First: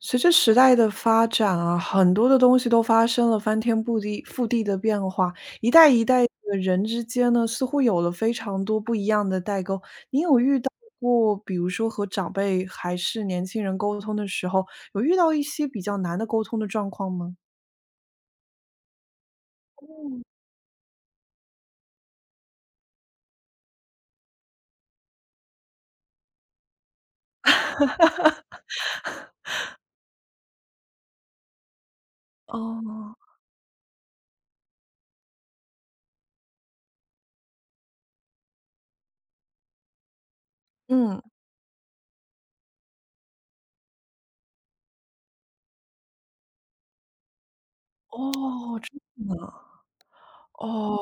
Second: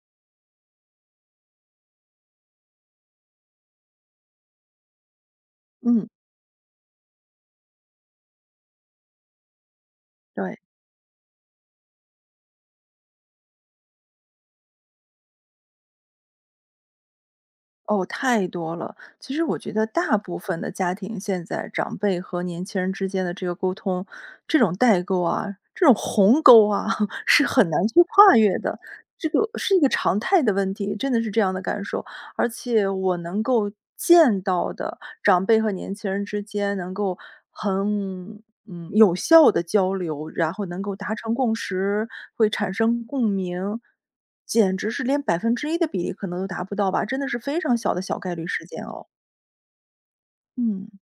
随着时代的发展啊，很多的东西都发生了翻天覆地的变化，一代一嗯，代的人之间呢，似乎有了非常多不一样的代沟。你有对，遇到过，比如说和长辈还是年轻人沟通的时候，有遇到一些比较难的沟通的状况吗？哦，太多了。其实我觉得大部分的家庭现在长辈和年轻人之间的这个沟通，这种代沟啊，这种鸿沟啊，是很难去跨越的。这个是一个常态的问题，真的是这样的感受。而且我哦，能够见到的长辈和年轻人之间能够很有效的交流，然后能够达嗯，成共识，会产生共鸣，简直是连1%的比例可能都达不到吧，真的是非常小的小概率事哦，件真哦。的吗？嗯，哦，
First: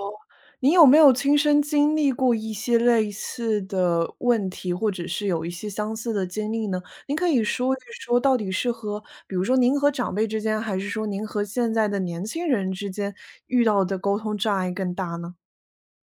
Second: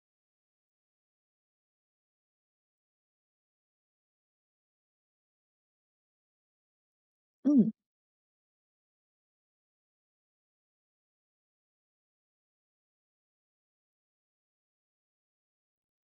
你有没有亲身经历过一些类似的问题，或者是有一些相似的经历呢？您可以嗯。说一说，到底是和比如说您和长辈之间，还是说您和现在的年轻人之间遇到的沟通障碍更大呢？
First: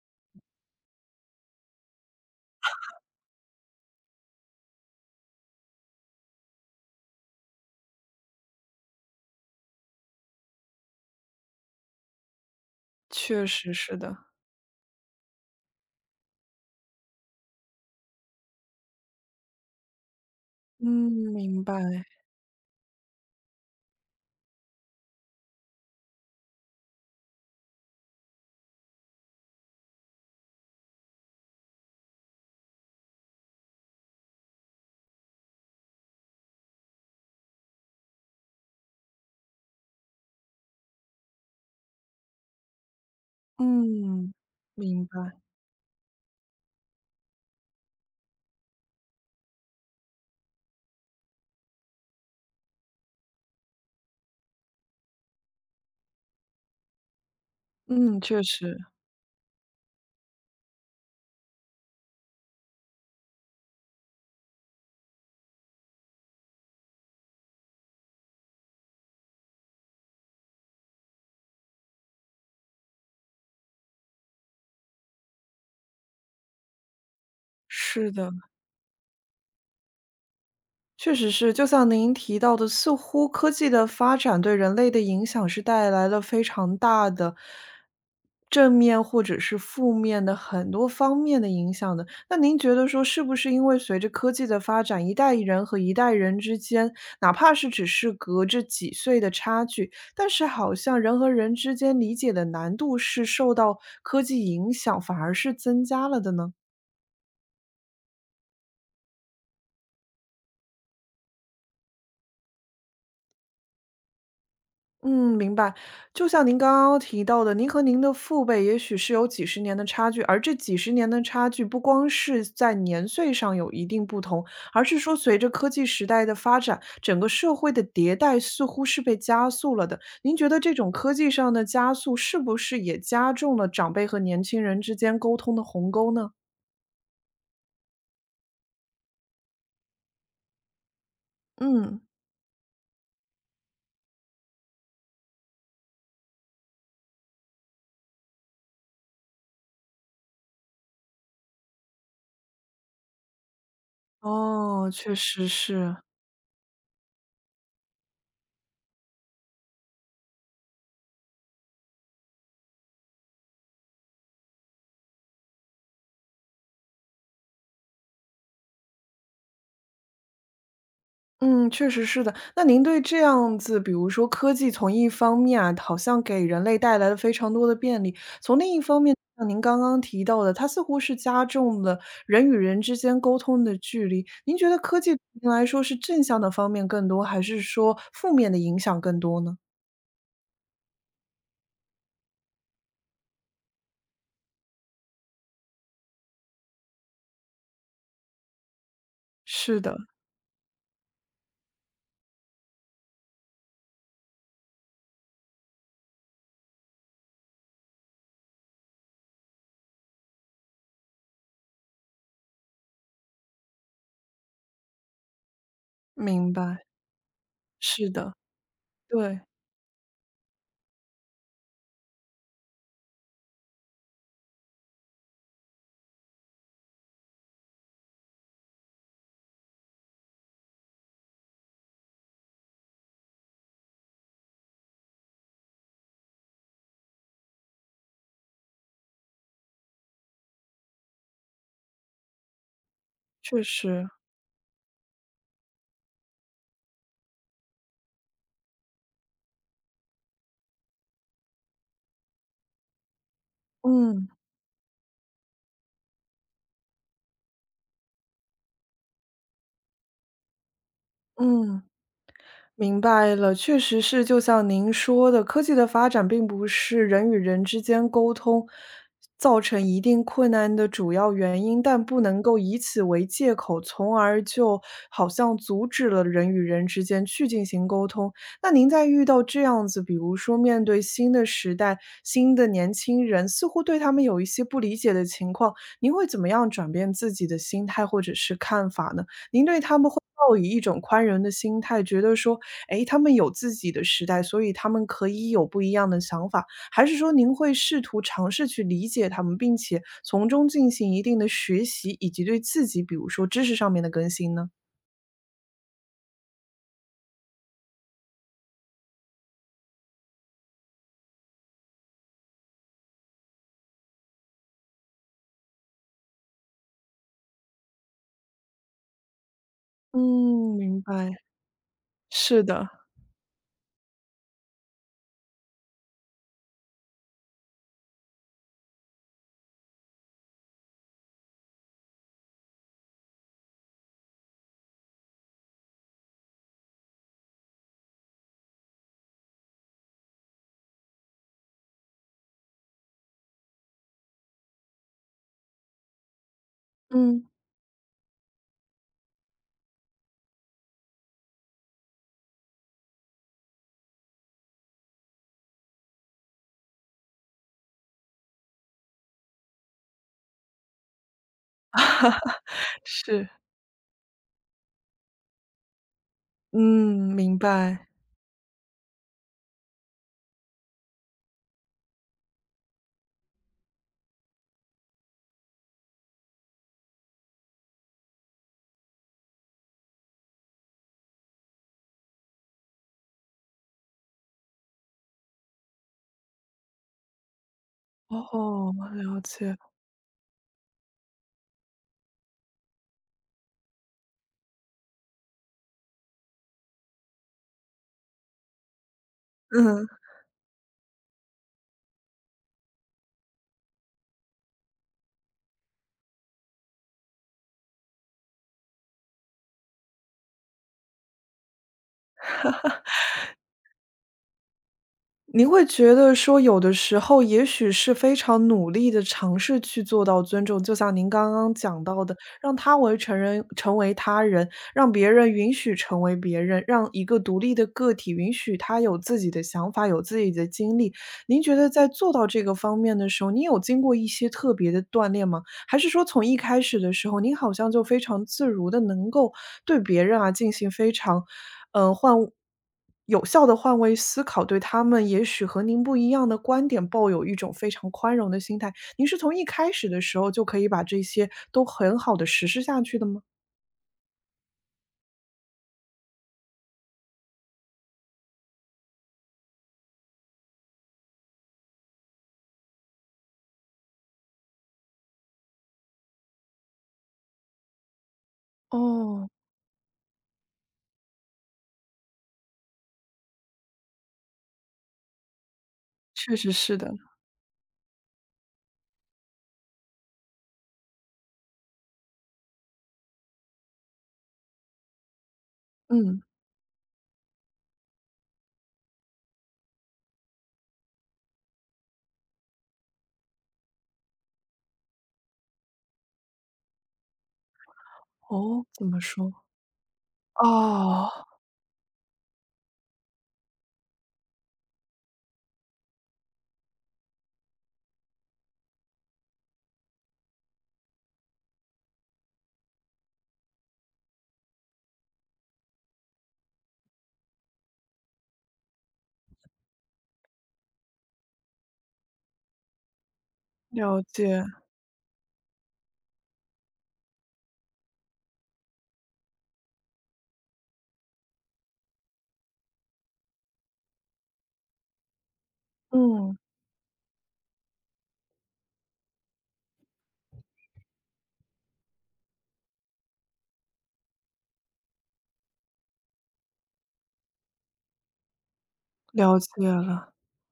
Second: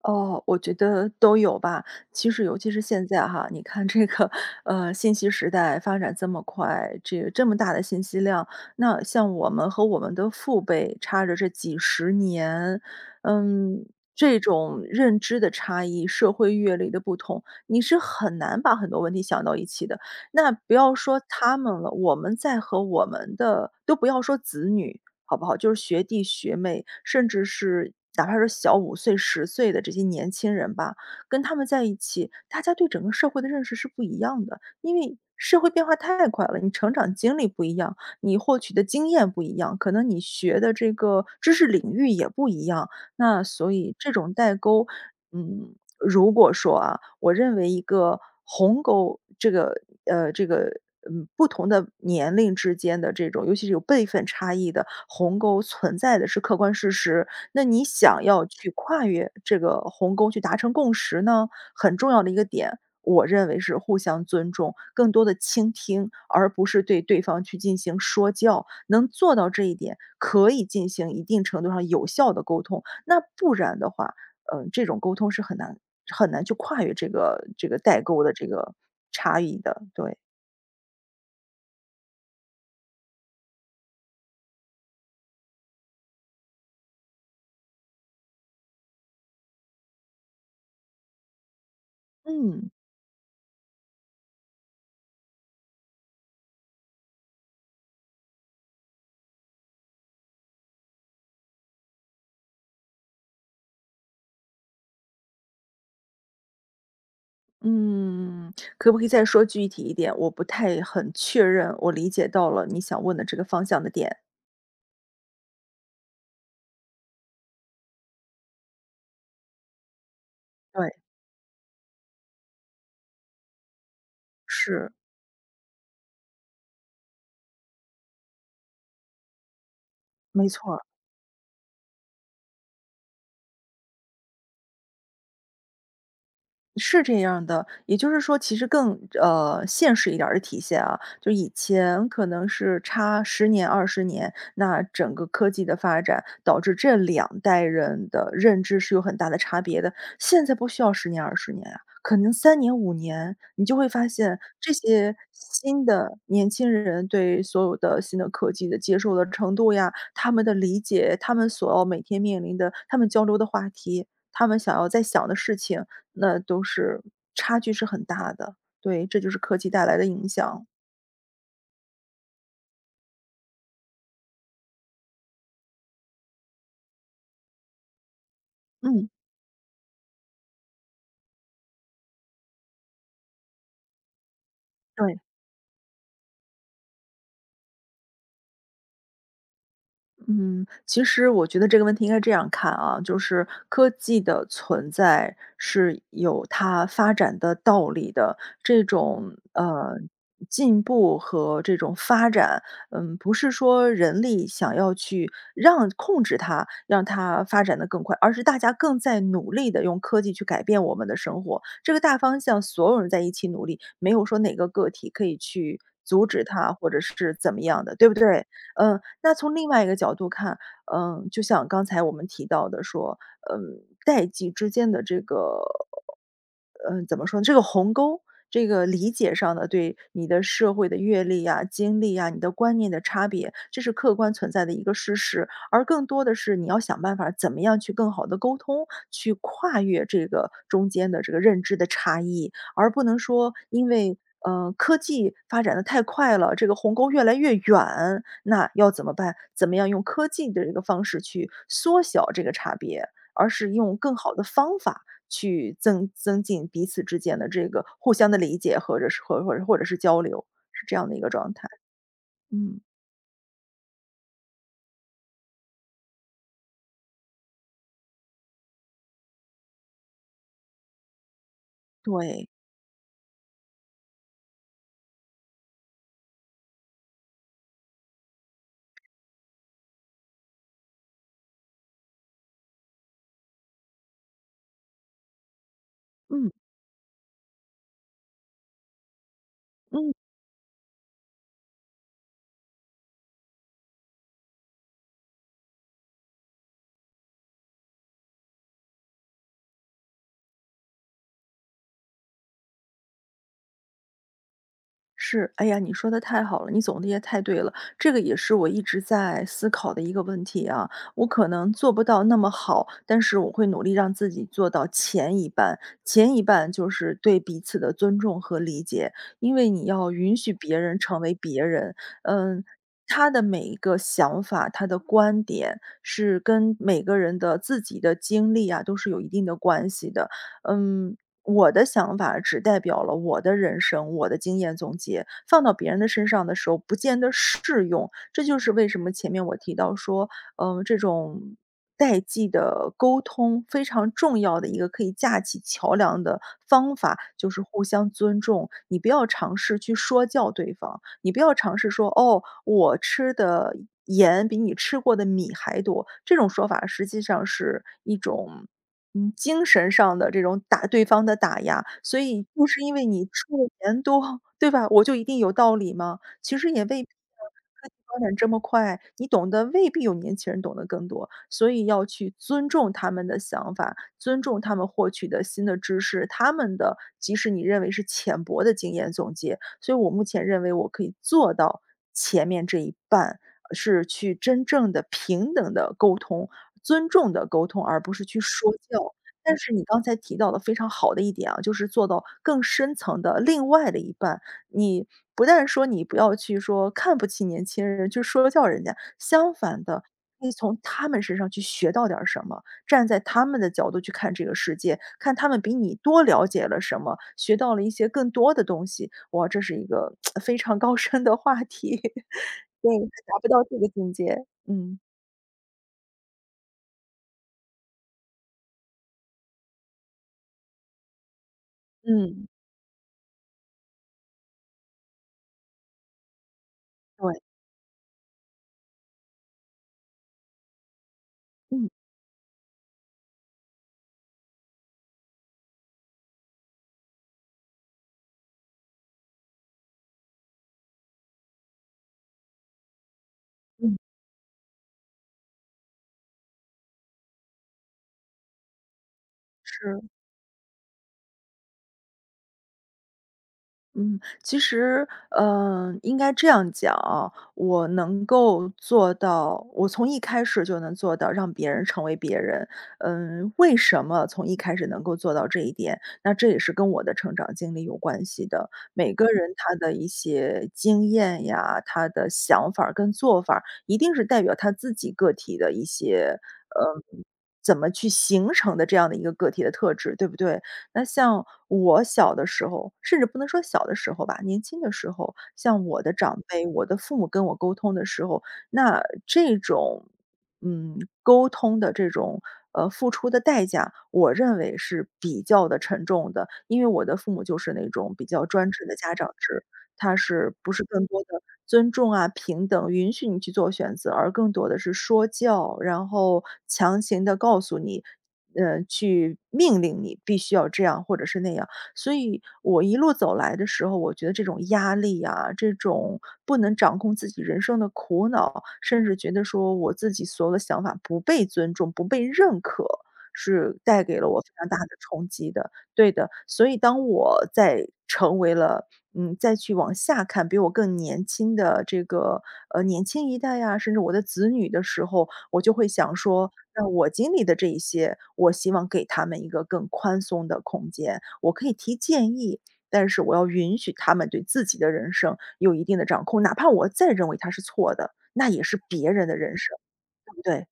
哦，我觉得都有吧。其实尤其是现在哈，你看这个，信息时代发展这么快，这个这么大的信息量，那像我们和我们的父辈差着这几十年，确实嗯，是的，这种认知的差异、社会阅历的不同，你是很难把很多问题想到一起的。那不要嗯，说他明们了，白，我们在和我们的都不要说子女，好不好？就是学弟学妹，甚至是哪怕是小5岁、10岁的这些年轻人吧，跟他们在一起，大家对整个社会的认识是不一样的。因为社会变化太快了，你成长经历不一样，你获取的经验不一样，可能你学的这个知识领域也不一样。那所以这种嗯，代沟明白，如果说啊，我认为一个鸿沟，这个不同的年龄之间的这种，尤其是有辈分差异的鸿沟存在的是客观事实。那你嗯，想确要去实，跨越这个鸿沟去达成共识呢，很重要的一个点，我认为是互相尊重，更多的倾听，而不是对对方去进行说教。能做到这一点，可以进行一定程度上有效的沟通。那不然的话，这种沟通是很难很难去跨越这个代是沟的的。这个差异的，对。确实是，就像您提到的，似乎科技的发展对人类的影响是带来了非常大的正面或者是负面的很多方面的影响的。那您嗯，觉得说，是不是因为随着科技的发展，一代人和一代人之间，哪怕是只是隔着几岁的差距，但是好像人和人之间理解的难度是受到科技影响，反而是增加了的呢？嗯，可不可以再说具体一点？我不太很确认，我理解到了你想问的这个方向的点。嗯，明白。就像您刚刚提到的，您和您的父辈也许是有几十年的差距，而这几十对，年的差距不光是在年岁上有一定不同，而是，是说随着科技时代的发展，整个社会的迭代似乎是被加速了的。您没觉得这错种科技上的加速是不是也加重了长辈和年轻人之间沟通的鸿沟呢？是这样的，也就是说，其实更现实一点儿的体现啊，就以嗯，前可能是差十年、二十年，那整个科技的发展导致这两代人的认知是有很大的差别的。现在不需要十年、二十年啊，可能3年、5年，你就会发现这哦，确些实新是。的年轻人对所有的新的科技的接受的程度呀，他们的理解，他们所要每天面临的，他们交流的话题。他们想要在想的事情，那都是差距是很大的，对，这就是科技带来的影响。嗯，确实是的。那您对这样子，比如说科技从一方面啊，好像给人类带来了非常多的便利，从另一方嗯。面，像您刚刚提到的，它似乎是加重了人与人之间沟通的距离。您觉得科技对。对您来说是正向的方面更多，还是说负面的影响更多呢？嗯，其实我觉得这个问题应该这样看啊，就是科技的存在是有它发展的道理的，这种是的，进步和这种发展，不是说人力想要去让控制它，让它发展的更快，而是大家更在努力的用科技去改变我们的生活。这个大方向，所有人在一起努力，没有说哪个个体可以去阻止明它，白，或者是怎么样的，对是不的，对？那对，从另外一个角度看，就像刚才我们提到的说，代际之间的怎么说呢，这个鸿沟，这个理解上的对你的社会的阅历啊、经历啊、你的观念的差别，这是客观存在的一个事实。而更多的是你要想办法怎么样去更好的沟通，去跨越这个中间的这个认知的差异，而不能说确因实，为，科技发展的太快了，这个鸿沟越来越远，那要怎么办？怎么样用科技的这个方式去缩小这个差别，而是用更嗯好的方法去增进彼此之间的这个互相的理解，或者是交流，是这样的一个状态。嗯。嗯，明白了，确实是，就像您说的，科技的发展并不是人与人之间沟通造成一定困难的主要原因，但不能对，够以此为借口，从而就好像阻止了人与人之间去进行沟通。那您在遇到这样子，比如说面对新的时代、新的年轻人，似乎对他们有一些不理解的情况，您会怎么嗯样转变自己的心态或者是看法呢？您对他们嗯。会抱以一种宽容的心态，觉得说，哎，他们有自己的时代，所以他们可以有不一样的想法，还是说您会试图尝试去理解他们，并且从中进行一定的学习，以及对自己，比如说知识上面的更新呢？是，哎呀，你说的太好了，你总结得太对了，这个也是我一直在思考的一个问题啊。我可能做不到那么好，但是我会努力让自己做到前一半，前一半就是对彼此的尊重和理解，因为你要允许嗯，别人明成白，为别人，是嗯。的，他的每一个想法，他的观点是跟每个人的自己的经历啊，都是有一定的关系的。嗯，我的想法只代表了我的人生，我的经验总结，放到别人的身上的时候不见得适用。这就是为什么前面我提到说，这种代际的沟通非常重要的一个可以架起桥梁的方法，嗯，就是互相尊重。你不要尝试去说教对方，你不要尝试说哦，我吃的盐比你吃过的米还多，这种说法实际上是一种。精神上的这种打对方的打压，所以不是因 为你是，出的钱多，对吧？我就一定有道理吗？其实也未必啊，嗯，明科技白，发展这么快，你懂得未必有年轻人懂得更多，所以要去尊重他们的想法，尊重他们获取的新的知识，他们的即使你认为是浅薄的经验总结，所以我目前认为我可以做到前面这一半。是去真正的平等的沟通、尊重的沟通，而不是去说哦，教。了但是解，你刚才提到的非常好的一点啊，就是做到更深层的另外的一半，你不但说你不要去说看不起年轻人，去说教人家，相反的，嗯。可以从他们身上去学到点儿什么，站在他们的角度去看这个世界，看他们比你多了解了什么，学到了一些更多的东西。哇，这是一个 非常高深的话题。对，还达不到这个境界，嗯，您会觉得说有的时候也许是非常努力的尝试去做到尊重，就像您刚刚讲到的，嗯，让他为成人成为他人，让别人允许成为别人，让一对，个独立的个体允许他有自己的想法，有自己的经历。您觉嗯，得在做到这个方面的时候，你有经过一些特别的锻炼吗？还是说从一开始的时候，您好像就非常自如的能够对别人啊进行非常，呃，换有效的嗯，换位思考，对他们也许和您不一样的观点抱有一种非常宽容的心态，您是从一开是。始的时候就可以把这些都很好的实施下去的吗？嗯，其实，应该这样讲啊，我能够做到，我从一开始就能做到让别人成为别人。为什么从一开始能够做到这一点？那这也是跟我的成长经历有关系的。每个哦，人他的一些经验呀，他的想法儿跟做法儿，一定是代表他自己个体的一些，确实是的，嗯，怎么去形成的这样的一个个体的特质，对不对？那像我小的时候，甚至不能说小的时候吧，年轻的时候，像我的长嗯，辈，我的父母跟我沟通的时候，那这种，嗯，沟通的这种，付出的代价，我认为是比较的沉重的。因为我的父母就是那种比较专哦，制的怎家么长说？制，他是不是更多哦，的尊重啊、平等，允许你去做选择，而更多的是说教，然后强行的告诉你去命令你必须要这样或者是那样。所以我一路走来的时候，我觉得这种压力啊，这种不能掌控自己人生的苦恼，甚至觉得说我自己所有的想法不被尊重、不被认可，是带给了了我非解，常大的冲击的。对的，所以当我在成为了再去往下看比我更年轻的这个，年轻一代呀，甚至我的子女的时候，我就会想说，嗯，那我经历的这一些，我希望给他们一个更宽松的空间。我可以提建议，但是我要允许他们对自己的人生有一定的掌控，哪怕我再认为他是错的，那也是别人的人了生，解了。对不对？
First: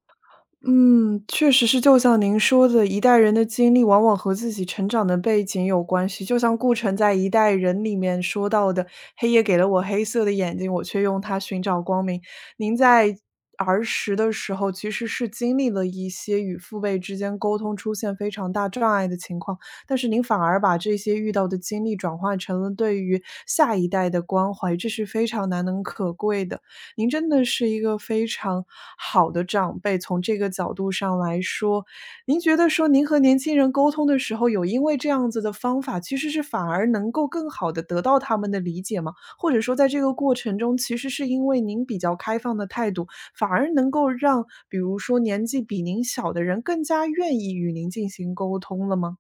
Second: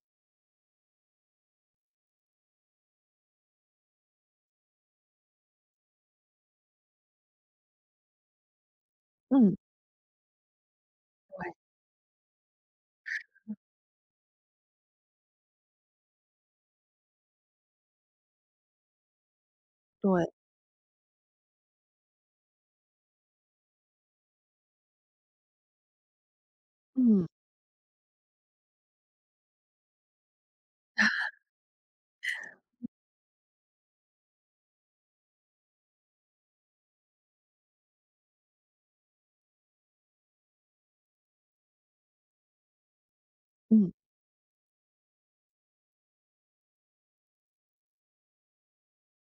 嗯，确实是，就像您说的，一代人的经历往往和自己成长的背景有关系。就像顾城在《一代人》里面说到的：“黑夜嗯，给了我黑色的眼睛，我却用它对寻找光明。”您在儿时的时候，其实是经历了一些与父辈之间沟通出现非常大障碍的情况，但是您对，反而把这些遇到的经历转化成了对于下一代的关怀，这是非常难能可贵的。您嗯真的是一个非常好的长辈，从这个角度上来说，您觉得说您和年轻人沟通的时候，有因为这样子的方法，其实是反而能够更好的得到他们的理解吗？或者说在这个过程中，其实是因为您比较开放的态度，反而能嗯。够让比如说年纪比您小的人更加愿意与您进行沟通了吗？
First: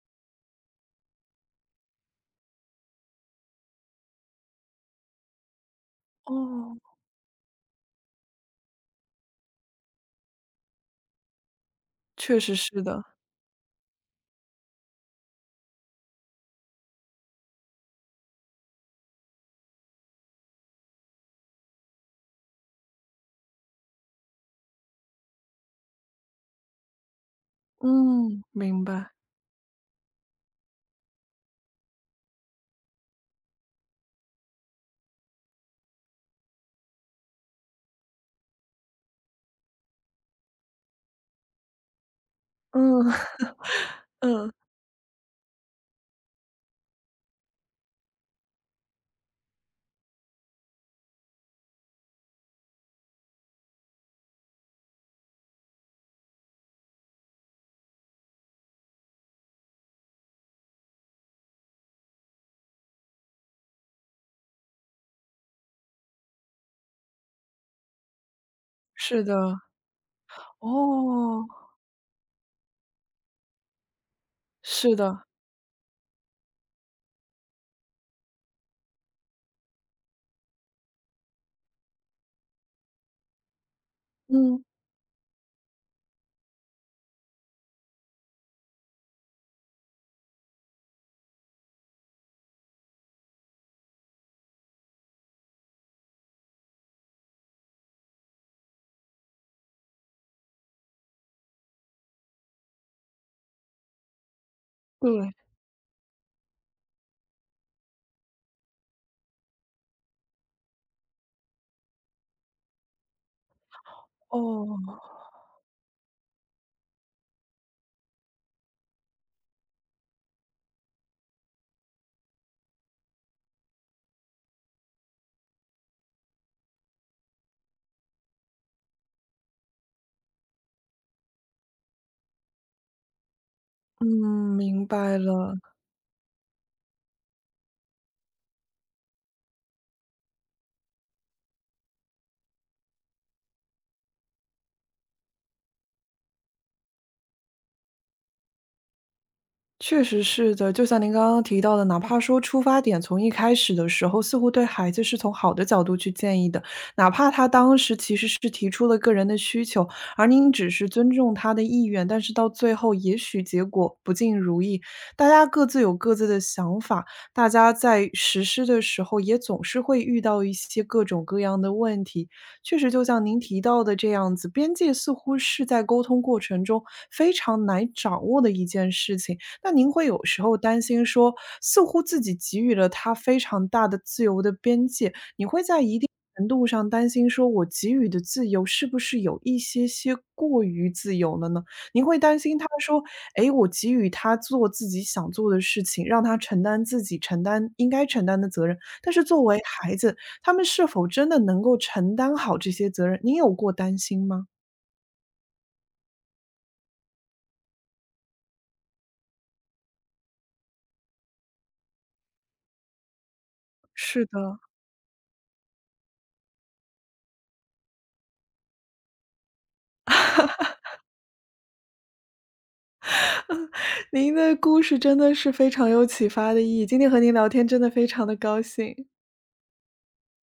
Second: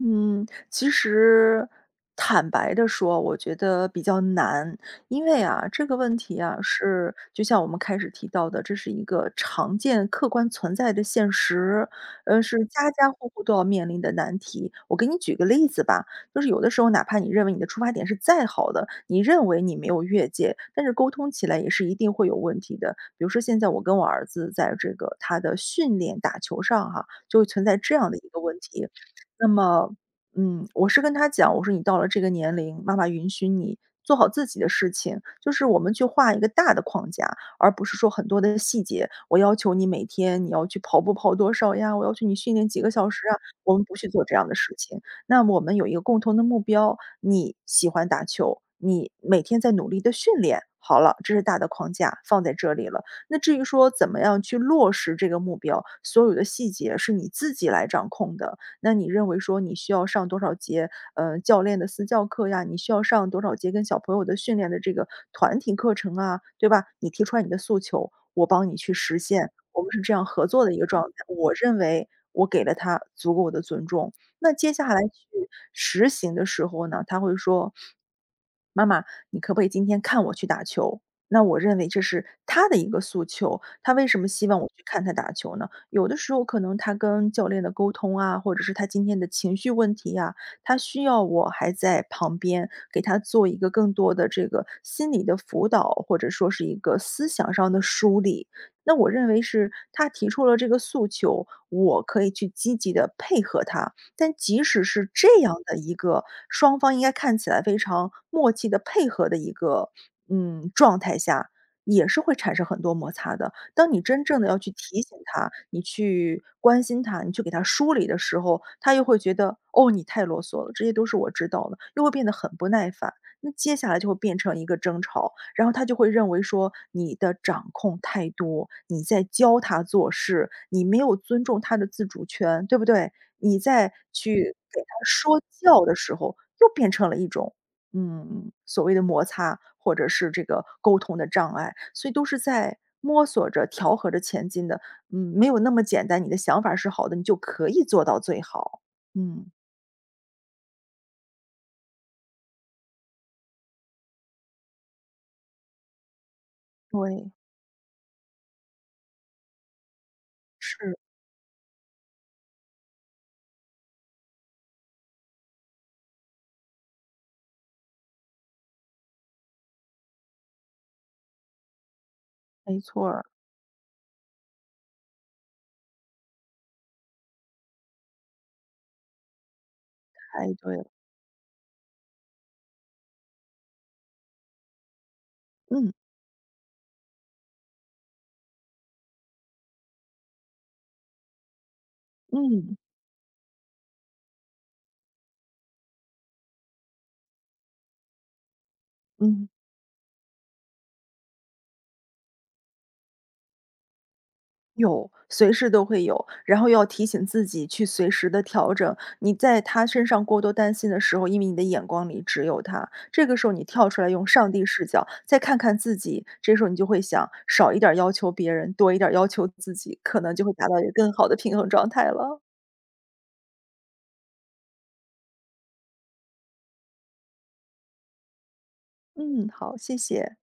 嗯，其实坦白的说，我觉得比较难。因为啊，这个问题啊，哦，是就像我们开始提到的，这是一个常见、客观存在的现实，确实是是家的，家户户都要面临的难题。我给你举个例子吧，就是有的时候哪怕你认为你的出发点是再好的，你认为你没有越界，但是沟通起来也是一定会有问题的。比如说现在我跟我儿子在这个他的训练打球上哈，就会存在这样的一个嗯，问明题。白，那么，嗯，我是跟他讲，我说你到了这个年龄，妈妈允许你做好自己的事情，就是我们去画一个大的框架，而不是说很多的细节。我要求你每天你要去跑步跑多少呀，我要求你训练几个嗯 小时啊，我们不去 做这样嗯，的事情。那我们有一个共同的目标，你喜欢打球，你每天在努力的训练。好了，这是大的框架放在这里了。那至于说怎么样去落实这个目标，所有的细节是你自己来掌控的。那你认为说你需要上多少节，教练的私教课呀，你需要上多少节跟小朋友的训练的这个团体课程啊，对吧？你提出来你的诉求，我帮你去实是现，的，我们是这样合作的一个状态。哦。我认为我给了他足够的尊重。那接下是来去的，实行的时候呢，他会说：“妈妈，你可不可以今天看我去打球？”那我认为这是他的一个诉求，他为什么希望嗯，我去看他打球呢？有的时候可能他跟教练的沟通啊，或者是他今天的情绪问题呀，他需要我还在旁边给他做一个更多的这个心理的辅导，或者说是一个思想上的梳理。那我认为是他提出了这个诉求，我可以去积极的配合他。但即使是对，这样的一个双方应该看起来非常默契的配合的一个状态下，也是会产生很多摩擦的。当你真正的要去提哦，醒他，你去关心他，你去给他梳理的时候，他又会觉得，哦，你太啰嗦了，这些都是我知道的，又会变得很不耐烦。那接下来就会变成一个争吵，然后他就会认为说你的掌控太多，你在教他做事，你没有尊重他的自主权，对不对？你在嗯，去给他明白说了。教的时候，又变成了一种所谓的摩擦，或者是这个沟通的障碍，所以都是在摸索着、调和着前进的。嗯，没有那么简单，你的想法是好的，你就可以做到最好。嗯，确实是的，就像您刚刚提到的，哪怕说出发点从一开始的时候，似乎对孩子是从好的角度去建议的，哪怕对，他当时其实是提出了个人的需求，而您只是是，尊重他的意愿，但是到最后也许结果不尽如意，大家各自有各自的想法，大家在实施的时候也总是会遇到一些各种各样的问题。确没实，就错儿，像您提到的这样子，边界似乎是在沟通过程中非常难掌握的一件事情。那您会有时太候对担了。心说，似乎自己给予了他非常大的自由的边界，你会在嗯一定程度上担心说，我给予的自由是不是有一些些过于自由了呢？您会担心他嗯说，诶，我给予他做自己想做的事情，让他承担自己承担应该承担的责任，但是作嗯。为孩子，他们是否真的能够承担好这些责任，您有过担心吗？有，随时都会有，然后要提醒自己去随时的调整。你在他身上过多担心的时候，因为你的眼光里只有他，这个时候你跳出来用是上的，帝视角再看看自己，这时候你就会想，少一点儿要求别人，多一点儿要求自己，可能就会达到一个更好的平衡状态了。您的故事真的是非常有启发的意义，今天和您聊天真的非常的高兴。嗯，好，谢谢。